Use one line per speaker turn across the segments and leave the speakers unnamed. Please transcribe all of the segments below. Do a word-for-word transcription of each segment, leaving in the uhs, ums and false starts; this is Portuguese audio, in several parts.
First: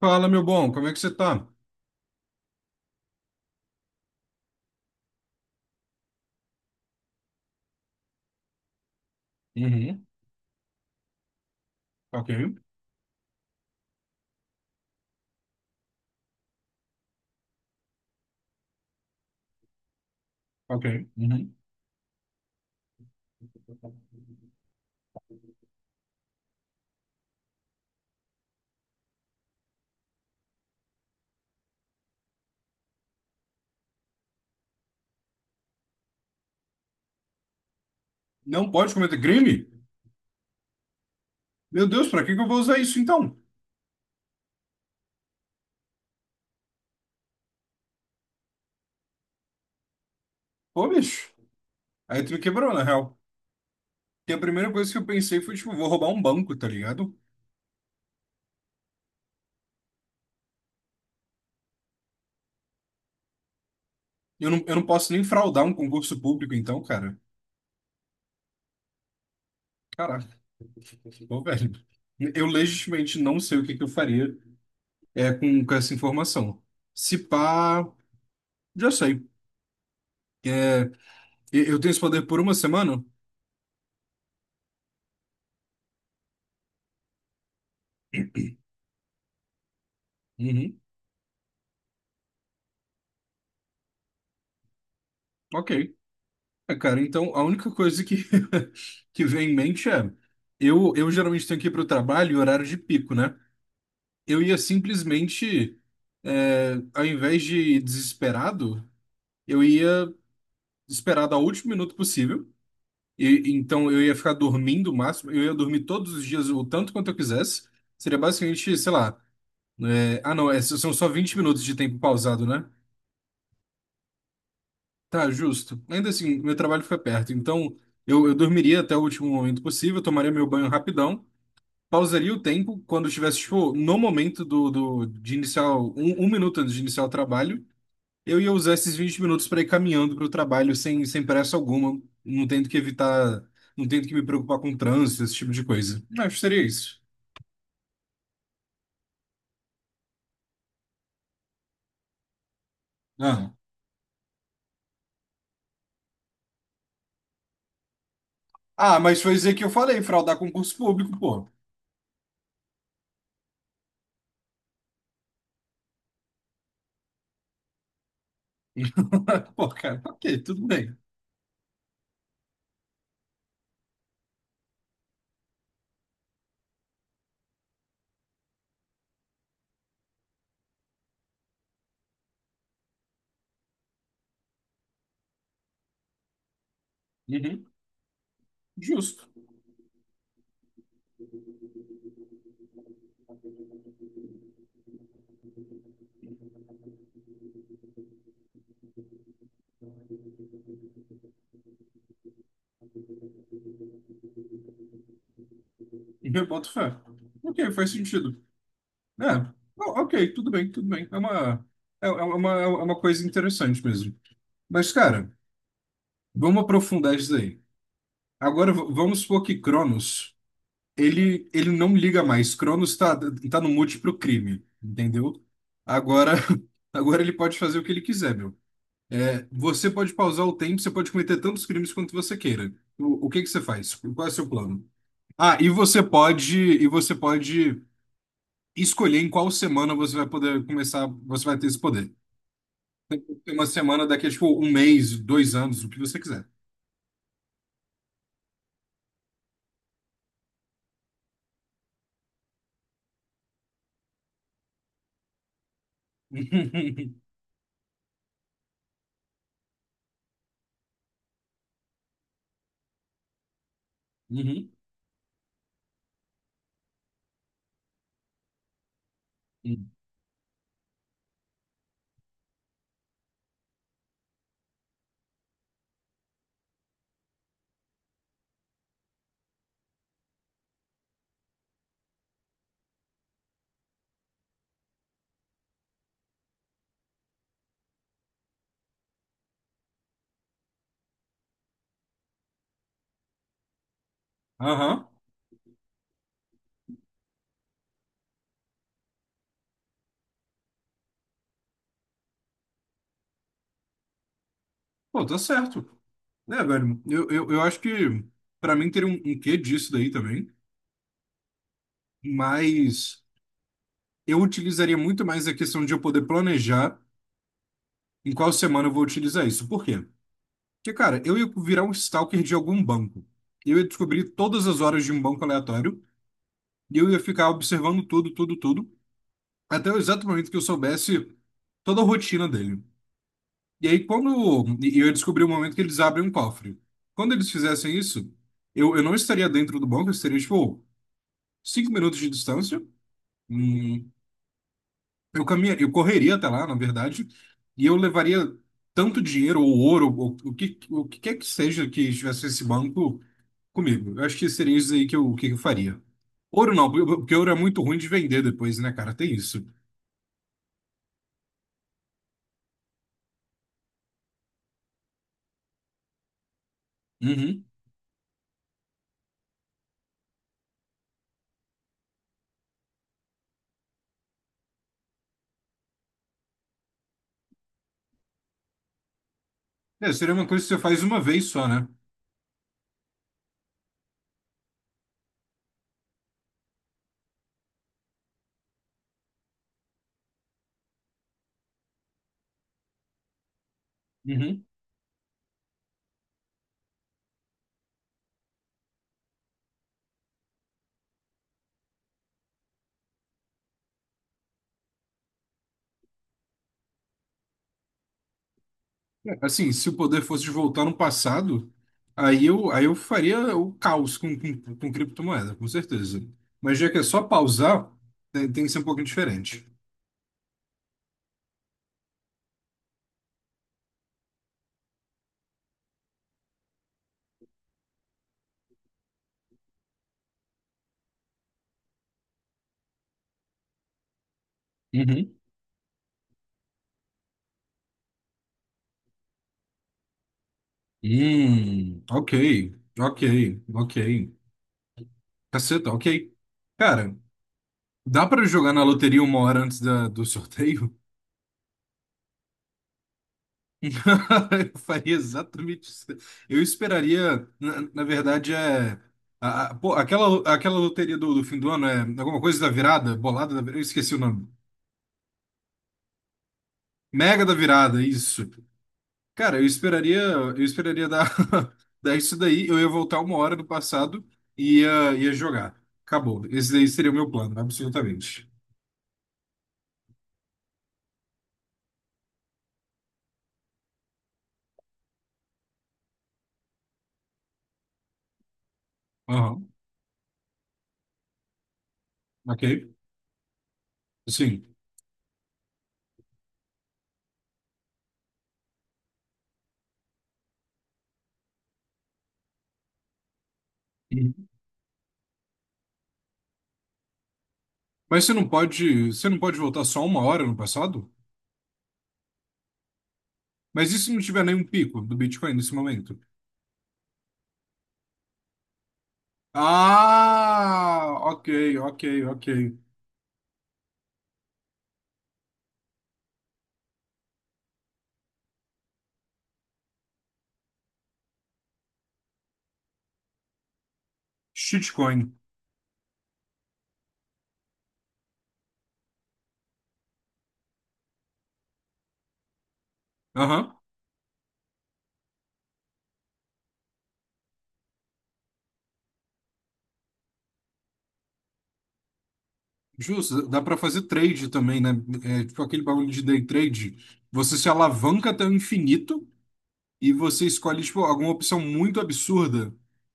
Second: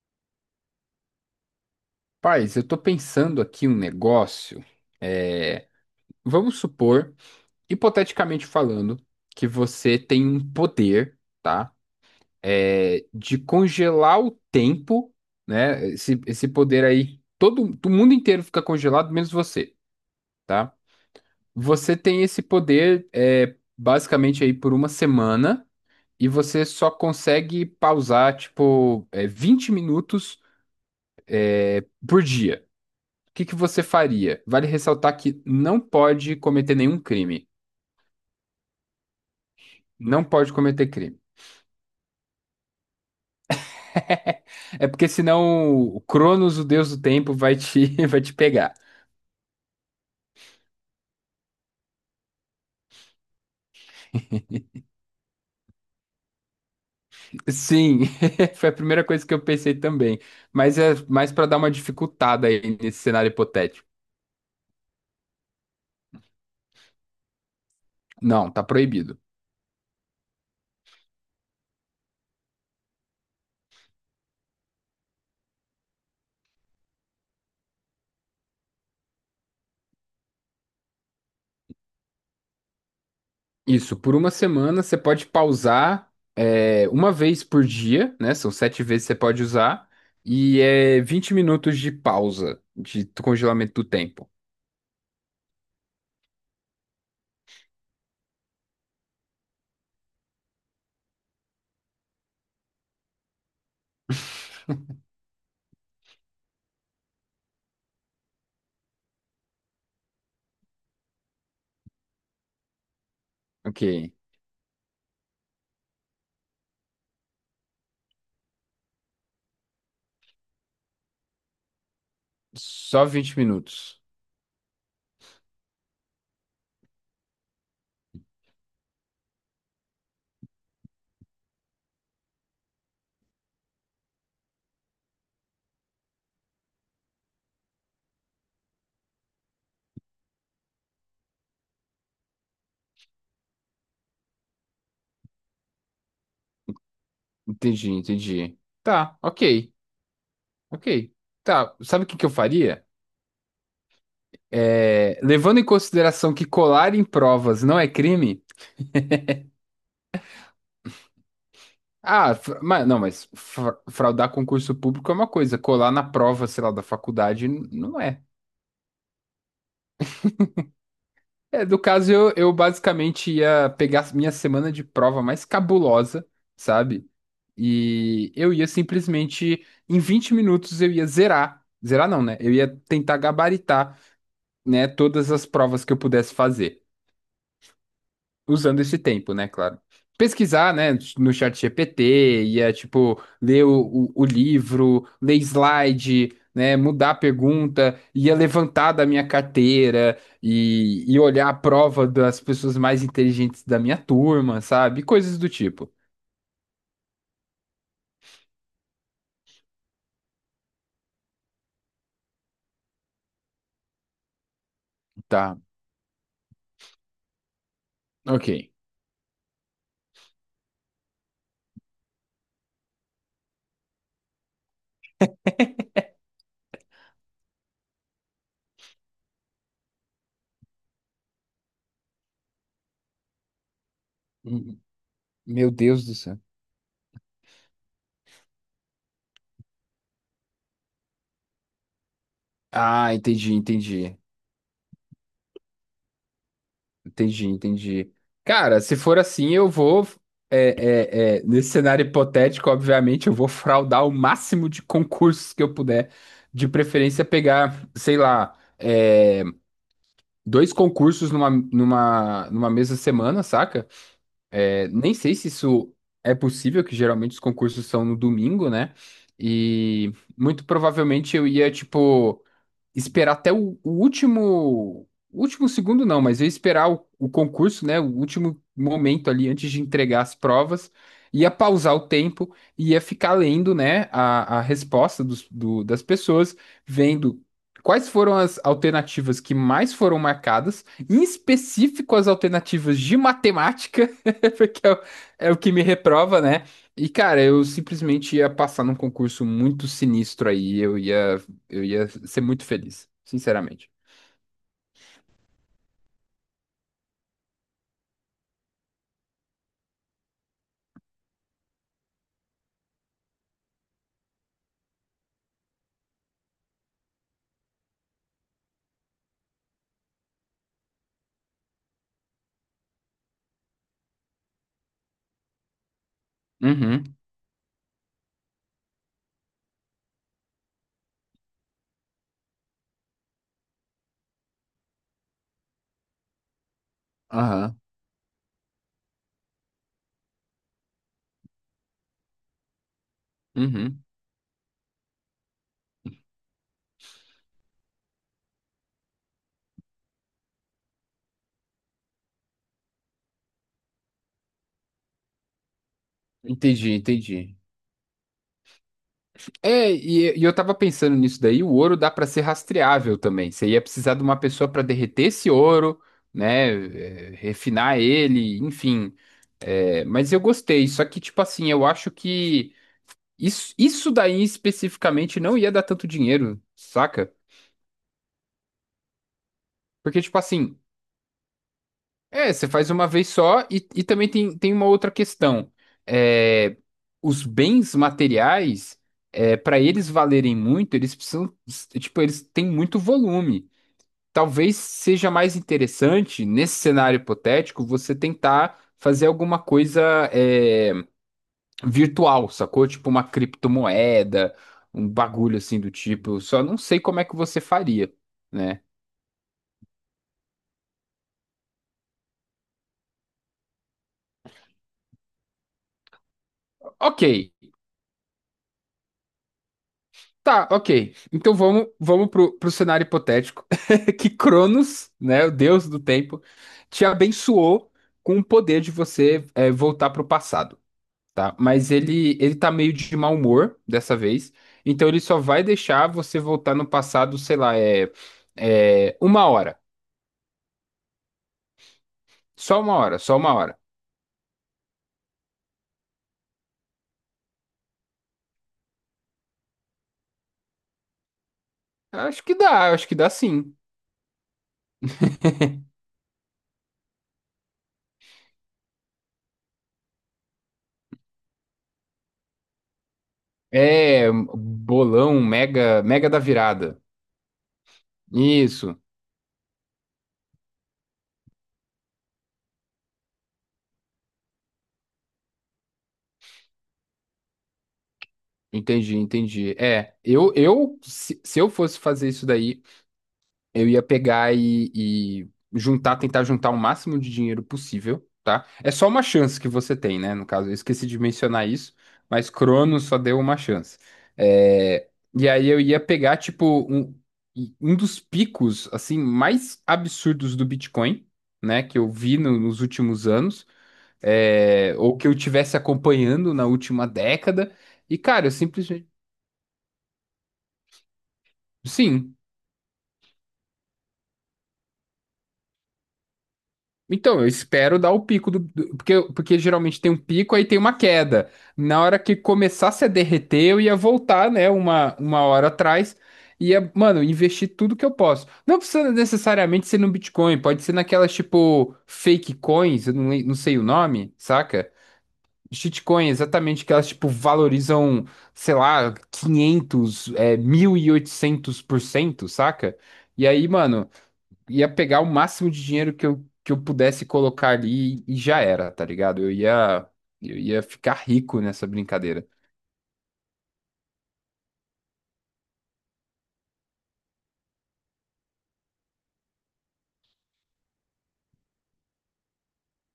Fala, meu bom, como é que você tá?
Paz, eu tô pensando aqui um negócio. É, vamos supor, hipoteticamente falando, que você
Uhum.
tem um poder, tá?
Ok,
É, de congelar o tempo, né? Esse, esse poder aí, todo o mundo inteiro fica congelado, menos você, tá?
ok. Uhum.
Você tem esse poder, é, basicamente aí por uma semana e você só consegue pausar, tipo, é, vinte minutos por dia. O que que você faria? Vale ressaltar que não pode cometer nenhum crime.
Não pode cometer crime?
Não pode cometer crime.
Meu Deus, pra que que eu vou usar isso então?
É porque senão o Cronos, o deus do tempo, vai te, vai te pegar.
Pô, bicho. Aí tu me quebrou, na real. Porque a primeira coisa que eu pensei foi, tipo, vou roubar um banco, tá ligado?
Sim, foi a primeira coisa que eu pensei também. Mas é mais para dar uma dificultada aí nesse cenário hipotético.
Eu não, eu não posso nem fraudar um concurso público, então, cara.
Não, tá proibido.
Caraca, pô, velho. Eu legitimamente não sei o que que eu faria é, com, com essa informação. Se pá, já sei. É, eu eu tenho esse poder por uma semana?
Isso, por uma semana você pode pausar é, uma vez por dia, né? São sete vezes que você pode usar. E
Uhum.
é vinte minutos de pausa, de congelamento do tempo.
Ok. É, cara, então a única coisa que, que vem em mente é, eu, eu geralmente tenho que ir para o trabalho em horário de pico, né? Eu ia simplesmente, é, ao invés de ir desesperado, eu ia esperar dar o último minuto possível. E então eu
Ok.
ia ficar dormindo o máximo, eu ia dormir todos os dias o tanto quanto eu quisesse. Seria basicamente, sei lá, é, ah não, é, são só vinte minutos de tempo pausado, né?
Só vinte minutos.
Tá, justo. Ainda assim, meu trabalho fica perto, então eu, eu dormiria até o último momento possível, tomaria meu banho rapidão, pausaria o tempo quando eu estivesse, tipo, no momento do, do, de iniciar, o- um, um minuto antes de iniciar o trabalho, eu ia usar esses vinte minutos para ir caminhando para o trabalho sem, sem pressa alguma, não tendo que evitar, não tendo que me preocupar com trânsito, esse tipo de coisa. Acho que seria isso.
Entendi, entendi. Tá, ok, ok. Tá, sabe o que que eu faria?
Ah,
É, levando em consideração que colar em provas não é crime.
ah, mas foi dizer que eu falei, fraudar concurso público, pô.
Ah, fra- mas, não, mas fra- fraudar concurso público é uma coisa, colar na prova, sei lá, da faculdade n- não é.
Pô, cara, ok, tudo bem.
É, do caso, eu, eu basicamente ia pegar minha semana de prova mais cabulosa, sabe? E eu ia simplesmente, em vinte minutos, eu ia zerar. Zerar não, né? Eu ia tentar gabaritar, né, todas as provas que eu pudesse fazer,
Uhum,
usando esse
justo.
tempo, né, claro. Pesquisar, né, no chat G P T, ia, tipo, ler o, o, o livro, ler slide, né, mudar a pergunta, ia levantar da minha carteira e, e olhar a prova das pessoas mais inteligentes da minha turma, sabe? Coisas do tipo.
Eu boto fé. Ok, faz sentido. É, o- ok, tudo bem, tudo bem. É uma, é, é uma, é uma coisa interessante mesmo. Mas, cara,
Tá,
vamos aprofundar isso daí.
ok.
Agora, v- vamos supor que Cronos, ele, ele não liga mais. Cronos tá, tá no múltiplo crime, entendeu? Agora, agora ele pode fazer o que ele quiser, meu. É, você pode pausar o tempo, você pode cometer tantos crimes quanto você queira. O, o que que você faz? Qual é o seu
Hum,
plano? Ah, e
Meu
você
Deus do céu.
pode, e você pode escolher em qual semana você vai poder começar, você vai ter esse poder.
Ah, entendi,
Tem uma semana
entendi.
daqui a, tipo, um mês, dois anos, o que você quiser.
Entendi, entendi. Cara, se for assim, eu vou. É, é, é, nesse cenário hipotético, obviamente, eu vou fraudar o máximo de concursos que eu puder. De preferência, pegar, sei lá, é, dois concursos numa, numa, numa mesma semana, saca?
Uhum.
É, nem sei se isso é possível, que geralmente os concursos são no domingo, né? E muito provavelmente eu ia, tipo, esperar até o, o último, o último segundo não, mas eu ia esperar o, o concurso, né, o último momento ali antes de entregar as provas, ia pausar o tempo, ia ficar lendo, né, a, a resposta dos, do- das pessoas, vendo quais foram as alternativas que mais foram marcadas, em específico as alternativas de matemática, porque é o,
Aham.
é o que me reprova, né? E, cara, eu simplesmente ia passar num concurso muito sinistro aí, eu ia eu ia ser muito feliz, sinceramente.
Pô, tá certo. É, velho, eu, eu, eu acho que pra mim teria um, um quê disso daí também, mas eu utilizaria muito mais a questão de eu poder planejar em qual semana eu vou utilizar isso. Por quê? Porque, cara, eu ia virar um stalker de algum banco. Eu ia descobrir todas as horas de um banco aleatório e eu
Uhum,
ia ficar observando tudo, tudo, tudo. Até o exato momento que eu soubesse toda a rotina dele. E aí, quando e eu descobri o momento que eles abrem um cofre. Quando eles
aham,
fizessem isso, eu, eu não estaria dentro do banco, eu estaria, tipo, cinco minutos de distância.
uhum.
Hum, eu caminharia, eu correria até lá, na verdade, e eu levaria tanto dinheiro ou ouro, ou, o que, o que quer que seja que estivesse nesse banco comigo. Eu acho que seria isso aí que eu, que eu faria. Ouro não,
Entendi,
porque porque ouro é
entendi.
muito ruim de vender depois, né, cara? Tem isso.
É, e, e eu tava pensando nisso daí, o ouro dá pra ser rastreável também. Você ia precisar de uma pessoa pra derreter esse ouro, né, é,
Uhum.
refinar ele, enfim. É, mas eu gostei, só que tipo assim, eu acho que isso, isso daí especificamente não ia dar tanto dinheiro, saca?
É,
Porque
seria
tipo
uma coisa que
assim,
você faz uma vez só, né?
é, você faz uma vez só e, e também tem, tem uma outra questão. É, os bens materiais, é, para eles valerem muito, eles precisam, tipo, eles têm muito volume.
Uhum.
Talvez seja mais interessante, nesse cenário hipotético, você tentar fazer alguma coisa, é, virtual, sacou? Tipo uma criptomoeda, um bagulho assim do tipo. Só não sei como é que você faria, né?
É, Assim, se o poder fosse de voltar no passado, aí eu, aí eu faria o caos com, com, com criptomoeda, com certeza. Mas já que é só
Ok.
pausar, tem, tem que ser um pouquinho diferente.
Tá, ok. Então vamos, vamos pro, pro cenário hipotético que Cronos, né, o deus do tempo, te abençoou com o poder de você, é, voltar pro passado, tá? Mas ele ele tá meio de mau humor dessa vez, então ele
Uhum.
só vai deixar você voltar no passado, sei lá, é, é uma hora,
Hum, ok,
só uma hora,
ok,
só uma hora.
ok. Caceta, ok. Cara, dá pra jogar na loteria uma hora antes da, do sorteio?
Acho que dá, acho que dá sim.
Eu faria exatamente isso. Eu esperaria, na, na verdade, é. A- a- pô, aquela, aquela loteria do, do fim do ano é alguma coisa da virada, bolada da virada, eu esqueci o
É um
nome.
bolão, mega, Mega da Virada.
Mega da Virada, isso.
Isso.
Cara, eu esperaria, eu esperaria dar, dar isso daí, eu ia voltar uma hora do passado e ia, ia jogar. Acabou. Esse daí seria o meu plano, absolutamente.
Entendi, entendi. É, eu, eu se, se eu fosse fazer isso daí, eu ia pegar e, e juntar, tentar juntar o máximo de dinheiro possível, tá? É só uma chance
Aham,
que você tem, né? No caso, eu esqueci de mencionar isso, mas
ok.
Cronos só deu uma chance.
Sim.
É, e aí eu ia pegar, tipo, um, um dos picos, assim, mais absurdos do Bitcoin, né? Que eu vi no- nos últimos anos, é, ou que eu tivesse acompanhando na última década. E,
Mas você
cara,
não
eu simplesmente.
pode, você não pode voltar só uma hora no passado?
Sim.
Mas e se não tiver nenhum pico do Bitcoin nesse momento?
Então, eu espero dar o pico do, do-, porque, porque geralmente tem um pico, aí tem uma
Ah, ok,
queda. Na
ok,
hora que
ok.
começasse a derreter, eu ia voltar, né, uma, uma hora atrás, ia, mano, investir tudo que eu posso. Não precisa necessariamente ser no Bitcoin, pode ser naquelas, tipo, fake coins, eu não, le- não sei o nome, saca?
Shitcoin.
Shitcoin, exatamente, que elas, tipo, valorizam, sei lá, quinhentos, é, mil e oitocentos por cento, saca? E aí,
Aham.
mano, ia pegar o máximo de dinheiro que eu, que eu pudesse colocar ali e já era, tá ligado? Eu ia, eu ia ficar rico nessa brincadeira.
Justo, dá pra fazer trade também, né? É, tipo aquele bagulho de day trade. Você se alavanca até o infinito e você escolhe, tipo, alguma opção muito absurda,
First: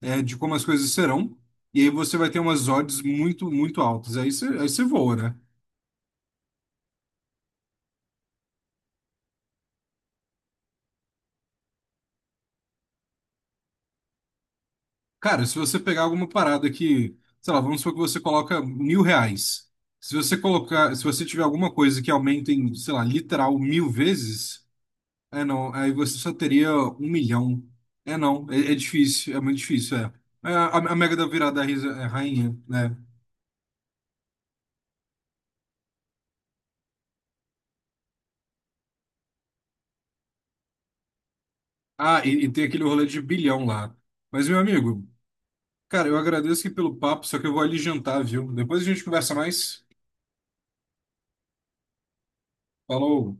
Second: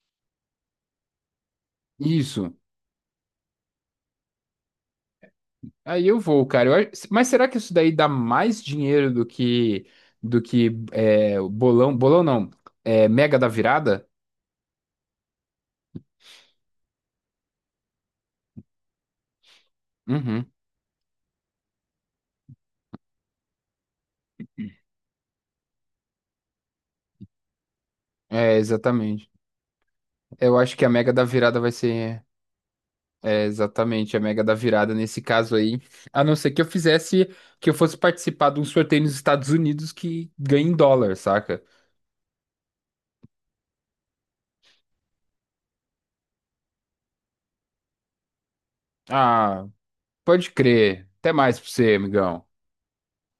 é, de como as coisas serão. E aí você vai ter
Isso.
umas odds muito, muito altas. Aí você, aí você voa, né?
Aí eu vou, cara. Eu acho, mas será que isso daí dá mais dinheiro do que do que é, o bolão? Bolão não. É, Mega da Virada?
Cara, se você pegar alguma parada que, sei lá, vamos supor que você coloca mil reais. Se você
Uhum.
colocar, se você tiver alguma coisa que aumente em, sei lá, literal mil vezes, é não, aí você só teria um milhão. É não,
É,
é, é
exatamente.
difícil, é muito difícil, é. É,
Eu
a,
acho que a
a
Mega
Mega
da
da Virada
Virada
é a
vai
risa- é a
ser.
rainha, né?
É, exatamente, a Mega da Virada nesse caso aí. A não ser que eu fizesse, que eu fosse participar de um sorteio nos Estados Unidos que ganha em dólar, saca?
Ah, e, e tem aquele rolê de bilhão lá. Mas, meu amigo, cara, eu agradeço aqui pelo papo, só que eu vou ali jantar, viu? Depois a gente conversa
Ah,
mais.
pode crer. Até mais pra você, amigão.
Falou!